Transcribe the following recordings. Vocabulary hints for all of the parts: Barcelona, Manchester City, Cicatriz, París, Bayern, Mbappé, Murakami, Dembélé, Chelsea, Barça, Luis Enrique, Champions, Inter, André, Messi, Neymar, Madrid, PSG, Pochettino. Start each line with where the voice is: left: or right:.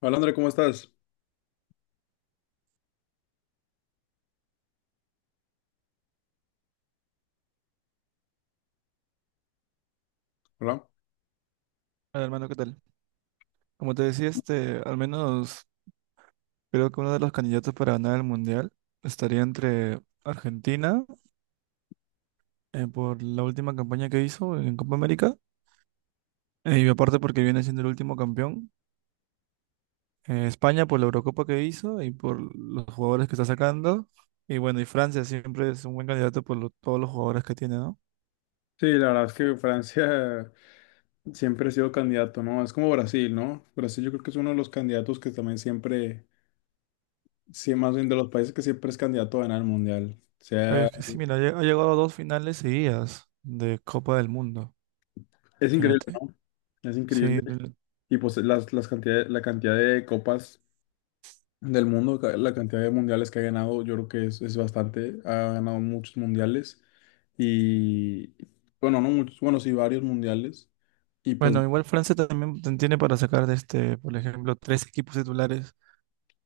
left: Hola André, ¿cómo estás? Hola.
right: Hola, hermano, ¿qué tal? Como te decía, al menos creo que uno de los candidatos para ganar el mundial estaría entre Argentina, por la última campaña que hizo en Copa América, y aparte porque viene siendo el último campeón, España por la Eurocopa que hizo y por los jugadores que está sacando, y bueno, y Francia siempre es un buen candidato por todos los jugadores que tiene, ¿no?
left: Sí, la verdad es que Francia siempre ha sido candidato, ¿no? Es como Brasil, ¿no? Brasil yo creo que es uno de los candidatos que también siempre, sí, más bien de los países que siempre es candidato a ganar el mundial. O
right: Pero
left: sea,
right: es que sí, mira, ha llegado a dos finales seguidas de Copa del Mundo,
left: es increíble,
right: imagínate.
left: ¿no? Es
right: Sí,
left: increíble. Y pues las cantidades, la cantidad de copas del mundo, la cantidad de mundiales que ha ganado, yo creo que es bastante. Ha ganado muchos mundiales y, bueno, no muchos, bueno, sí, varios mundiales. Y pues,
right: bueno, igual Francia también tiene para sacar de este, por ejemplo, tres equipos titulares.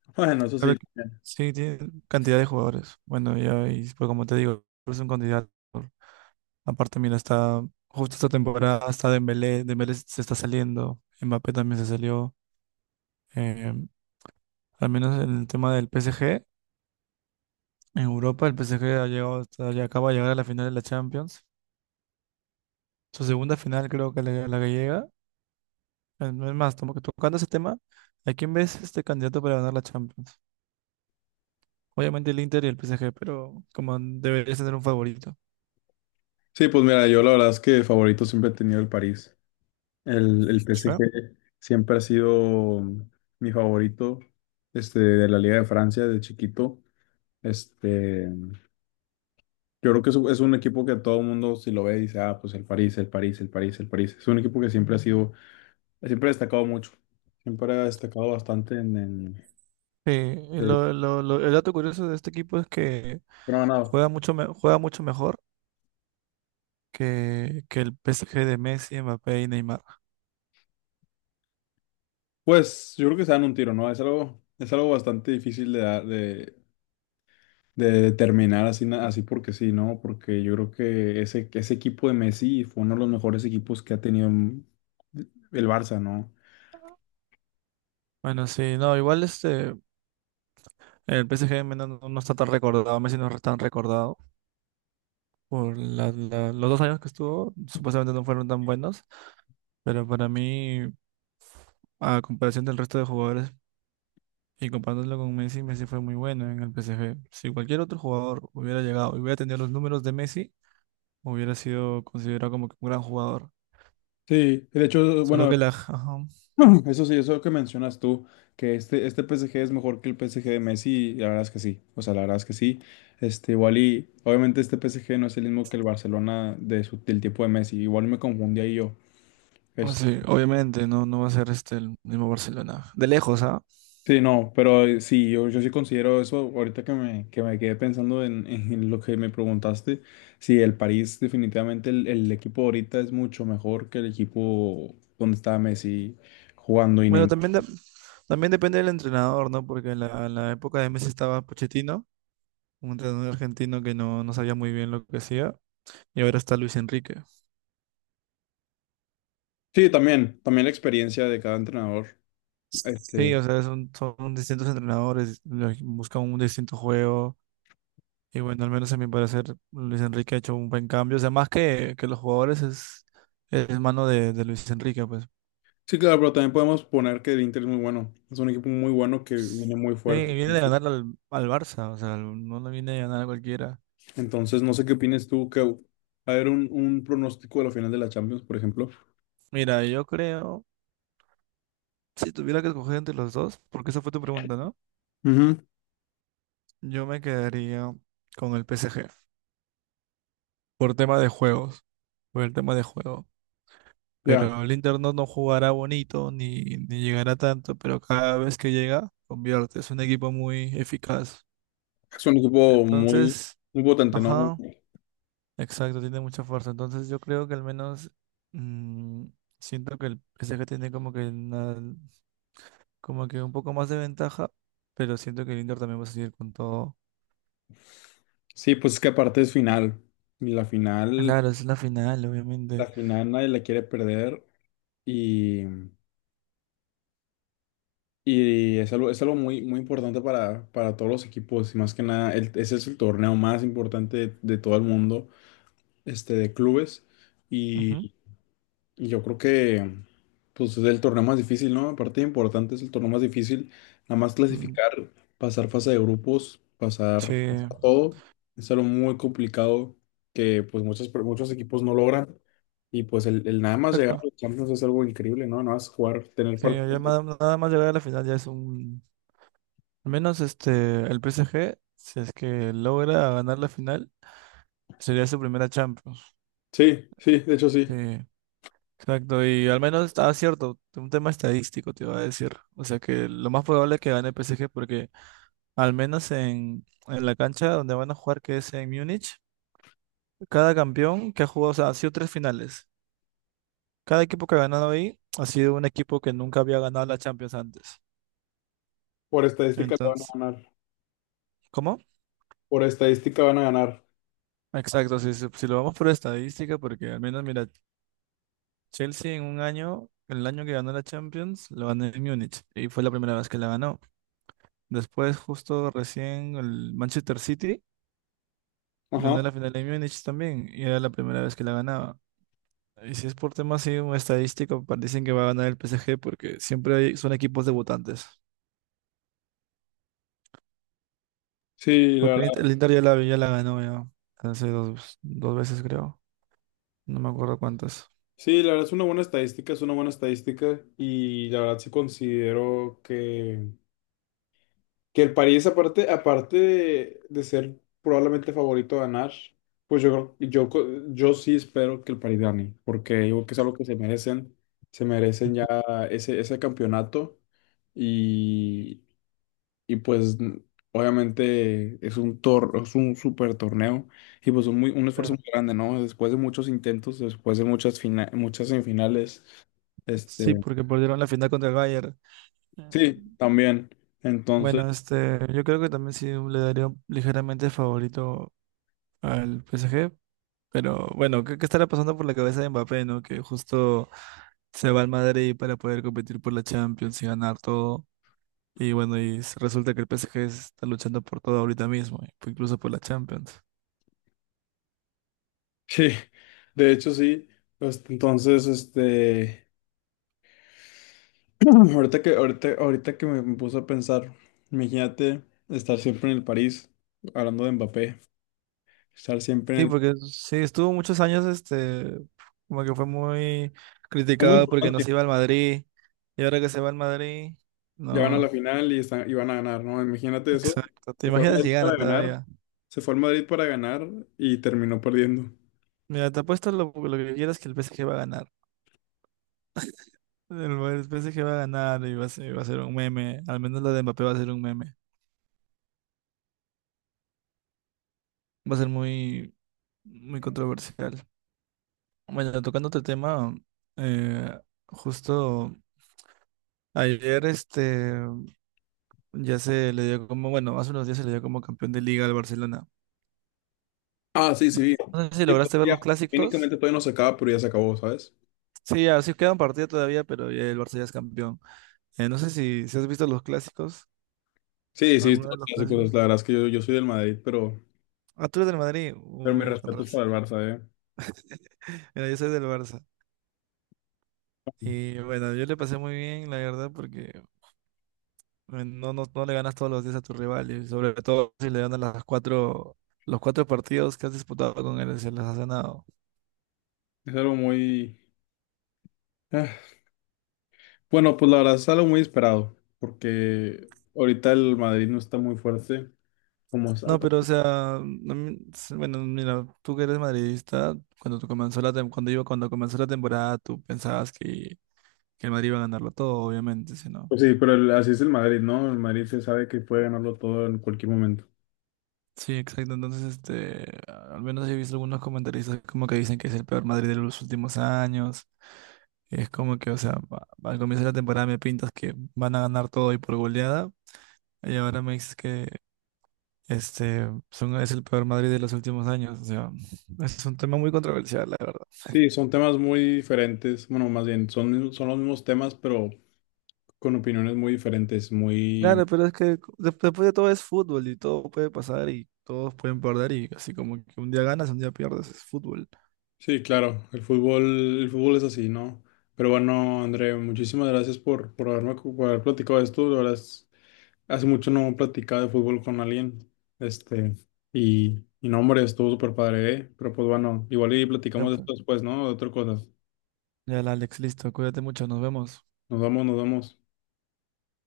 left: bueno, eso
right: Claro
left: sí.
right: que sí, tiene cantidad de jugadores. Bueno, ya, y pues como te digo, es un candidato. Aparte, mira, está justo esta temporada, está Dembélé, Dembélé se está saliendo, Mbappé también se salió. eh, Al menos en el tema del PSG, en Europa el PSG ha llegado, ya acaba de llegar a la final de la Champions. Su segunda final creo que la que llega. Es más, tocando ese tema, ¿a quién ves este candidato para ganar la Champions? Obviamente el Inter y el PSG, pero como deberías tener un favorito.
left: Sí, pues mira, yo la verdad es que favorito siempre he tenido el París. El
right: Sí.
left: PSG siempre ha sido mi favorito, de la Liga de Francia de chiquito. Este, yo creo que es un equipo que todo el mundo si lo ve dice, ah, pues el París, el París, el París, el París. Es un equipo que siempre ha sido, siempre ha destacado mucho. Siempre ha destacado bastante
right: Sí, y
left: de-
right: el dato curioso de este equipo es que
left: pero no, no.
right: juega mucho, juega mucho mejor que el PSG de Messi, Mbappé y Neymar.
left: Pues yo creo que se dan un tiro, ¿no? Es algo bastante difícil de dar, de terminar así, así porque sí, ¿no? Porque yo creo que ese equipo de Messi fue uno de los mejores equipos que ha tenido el Barça, ¿no?
right: Bueno, sí, no, igual este, el PSG no está tan recordado, Messi no es tan recordado por los dos años que estuvo, supuestamente no fueron tan buenos, pero para mí, a comparación del resto de jugadores. Y comparándolo con Messi, Messi fue muy bueno en el PSG. Si cualquier otro jugador hubiera llegado y hubiera tenido los números de Messi, hubiera sido considerado como que un gran jugador.
left: Sí, de hecho,
right: Solo
left: bueno,
right: que la... ajá.
left: eso sí, eso que mencionas tú, que este PSG es mejor que el PSG de Messi, la verdad es que sí, o sea, la verdad es que sí. Igual y, obviamente este PSG no es el mismo que el Barcelona del tiempo de Messi, igual me confundí ahí yo.
right: Ah, sí, obviamente, no, no va a ser este el mismo Barcelona. De lejos, ¿ah?
left: Sí, no, pero sí, yo sí considero eso, ahorita que me quedé pensando en lo que me preguntaste, sí, el París definitivamente, el equipo ahorita es mucho mejor que el equipo donde estaba Messi jugando y
right: Bueno,
left: Neymar.
right: también, también depende del entrenador, ¿no? Porque en la época de Messi estaba Pochettino, un entrenador argentino que no sabía muy bien lo que hacía, y ahora está Luis Enrique.
left: Sí, también, también la experiencia de cada entrenador.
right: Sí,
left: Este,
right: o sea, son distintos entrenadores, buscan un distinto juego. Y bueno, al menos a mi parecer, Luis Enrique ha hecho un buen cambio. O sea, más que los jugadores, es mano de Luis Enrique, pues.
left: sí, claro, pero también podemos poner que el Inter es muy bueno, es un equipo muy bueno que viene muy
right: Sí,
left: fuerte.
right: viene de ganar al Barça, o sea, no le viene de ganar a cualquiera.
left: Entonces, no sé qué opinas tú, que va a ver un pronóstico de la final de la Champions, por ejemplo.
right: Mira, yo creo, si tuviera que escoger entre los dos, porque esa fue tu pregunta, ¿no?
left: Ujú.
right: Yo me quedaría con el P S G por tema de juegos, por el tema de juego.
left: Ya.
right: Pero el Inter no jugará bonito, ni, ni llegará tanto, pero cada vez que llega, convierte. Es un equipo muy eficaz.
left: Es un equipo muy,
right: Entonces,
left: muy potente, ¿no?
right: ajá, exacto, tiene mucha fuerza. Entonces yo creo que al menos mm, siento que el PSG tiene como que como que un poco más de ventaja, pero siento que el Inter también va a seguir con todo.
left: Sí, pues es que aparte es final. Y la final,
right: Claro, es la final,
left: la
right: obviamente.
left: final nadie la quiere perder. Y, y es algo muy, muy importante para todos los equipos. Y más que nada, ese es el torneo más importante de todo el mundo, de clubes.
right: Ujú.
left: y Yo creo que pues es el torneo más difícil, ¿no? Aparte importante es el torneo más difícil, nada más
right: Mm,
left: clasificar, pasar fase de grupos,
right: sí,
left: pasar todo, es algo muy complicado que pues muchos equipos no logran y pues el nada más llegar a
right: exacto.
left: los Champions es algo increíble, ¿no? Nada más jugar, tener
right: Sí, ya
left: partidos.
right: nada, nada más llegar a la final ya es un... Al menos este, el PSG, si es que logra ganar la final, sería su primera Champions.
left: Sí, sí, de hecho sí,
right: Sí. Exacto, y al menos estaba cierto, un tema estadístico te iba a decir. O sea que lo más probable es que gane el PSG porque al menos en la cancha donde van a jugar, que es en Múnich, cada campeón que ha jugado, o sea, ha sido tres finales. Cada equipo que ha ganado ahí ha sido un equipo que nunca había ganado la Champions antes.
left: por estadística la van a
right: Entonces,
left: ganar,
right: ¿cómo?
left: por estadística van a ganar,
right: Exacto, si lo vamos por estadística, porque al menos, mira, Chelsea en un año, el año que ganó la Champions, lo ganó en Múnich y fue la primera vez que la ganó. Después, justo recién, el Manchester City ganó
left: ajá,
right: la final de Múnich también y era la primera vez que la ganaba. Y si es por temas así, un estadístico, dicen que va a ganar el PSG porque siempre son equipos debutantes.
left: sí,
right: Porque
left: la
right: el Inter ya la ganó ya hace dos veces, creo. No me acuerdo cuántas.
left: sí, la verdad es una buena estadística, es una buena estadística y la verdad sí considero que el París aparte, aparte de ser probablemente favorito a ganar, pues yo, creo- yo, co- yo sí espero que el París gane, porque yo creo que es algo que se merecen ya ese campeonato y, y pues obviamente es un super torneo. Y pues un esfuerzo
right: Pero
left: muy grande, ¿no? Después de muchos intentos, después de muchas semifinales,
right: sí,
left: este,
right: porque perdieron la final contra el Bayern. Ya.
left: sí, también. Entonces,
right: Bueno, este, yo creo que también sí le daría un ligeramente favorito al PSG, pero bueno, ¿qué estará pasando por la cabeza de Mbappé, ¿no? Que justo se va al Madrid para poder competir por la Champions y ganar todo. Y bueno, y resulta que el PSG está luchando por todo ahorita mismo, incluso por la Champions.
left: sí, de hecho sí. Pues, entonces, ahorita que me puse a pensar, imagínate estar siempre en el París, hablando de Mbappé, estar siempre
right: Sí,
left: en el
right: porque sí, estuvo muchos años, este, como que fue muy
left: es muy
right: criticado porque no
left: importante.
right: se iba al Madrid. Y ahora que se va al Madrid,
left: Ya van a la
right: no,
left: final y y van a ganar, ¿no? Imagínate eso.
right: exacto. ¿Te
left: Se fue al
right: imaginas
left: Madrid
right: si gana
left: para ganar,
right: todavía?
left: se fue al Madrid para ganar y terminó perdiendo.
right: Mira, te apuesto lo que quieras que el PSG va a ganar. El Bayern, pensé que iba a ganar y va a va a ser un meme. Al menos la de Mbappé va a ser un meme. Va a ser muy, muy controversial. Bueno, tocando otro tema, eh, justo ayer este ya se le dio como, bueno, hace unos días se le dio como campeón de liga al Barcelona.
left: Ah, sí,
right: No,
left: sí.
right: no sé si
left: Sí, pues
right: lograste ver
left: ya,
right: los clásicos.
left: técnicamente todavía no se acaba, pero ya se acabó, ¿sabes?
right: Sí, así queda un partido todavía, pero ya el Barça ya es campeón. No sé si has visto los clásicos,
left: Sí, sí,
right: alguno de
left: todos los
right: los
left: clásicos.
right: clásicos.
left: La verdad es que yo soy del Madrid, pero,
right: Ah, tú eres del Madrid.
left: pero mi
right: Uy, con
left: respeto es
right: razón.
left: para el Barça, ¿eh?
right: Mira, yo soy del Barça. Y bueno, yo le pasé muy bien, la verdad, porque no, no, no le ganas todos los días a tu rival, y sobre todo si le ganas las cuatro, los cuatro partidos que has disputado con él, se las has ganado.
left: Es algo muy... ah, Bueno, pues la verdad es algo muy esperado, porque ahorita el Madrid no está muy fuerte, como, sa-
right: No, pero o
left: como-
right: sea, no me- bueno, mira, tú que eres madridista, cuando tú cuando iba, cuando comenzó la temporada, tú pensabas que el Madrid iba a ganarlo todo, obviamente, si no.
left: pues sí, pero así es el Madrid, ¿no? El Madrid se sabe que puede ganarlo todo en cualquier momento.
right: Sí, exacto. Entonces, este, al menos he visto algunos comentaristas como que dicen que es el peor Madrid de los últimos años. Es como que, o sea, al comienzo de la temporada me pintas que van a ganar todo y por goleada, y ahora me dices que este son, es el peor Madrid de los últimos años. O sea, es un tema muy controversial, la verdad.
left: Sí, son temas muy diferentes, bueno, más bien, son los mismos temas, pero con opiniones muy diferentes.
right: Claro, pero es que después de todo es fútbol y todo puede pasar y todos pueden perder y así como que un día ganas, un día pierdes, es fútbol.
left: Sí, claro, el fútbol, es así, ¿no? Pero bueno, André, muchísimas gracias por haber platicado de esto. La verdad hace mucho no platicaba de fútbol con alguien. Este, y no, hombre, estuvo súper padre, ¿eh? Pero pues bueno, igual y
right: Ya,
left: platicamos de
right: pues.
left: esto después, ¿no? De otras cosas.
right: Ya, Alex, listo. Cuídate mucho, nos vemos.
left: Nos vamos, nos vamos.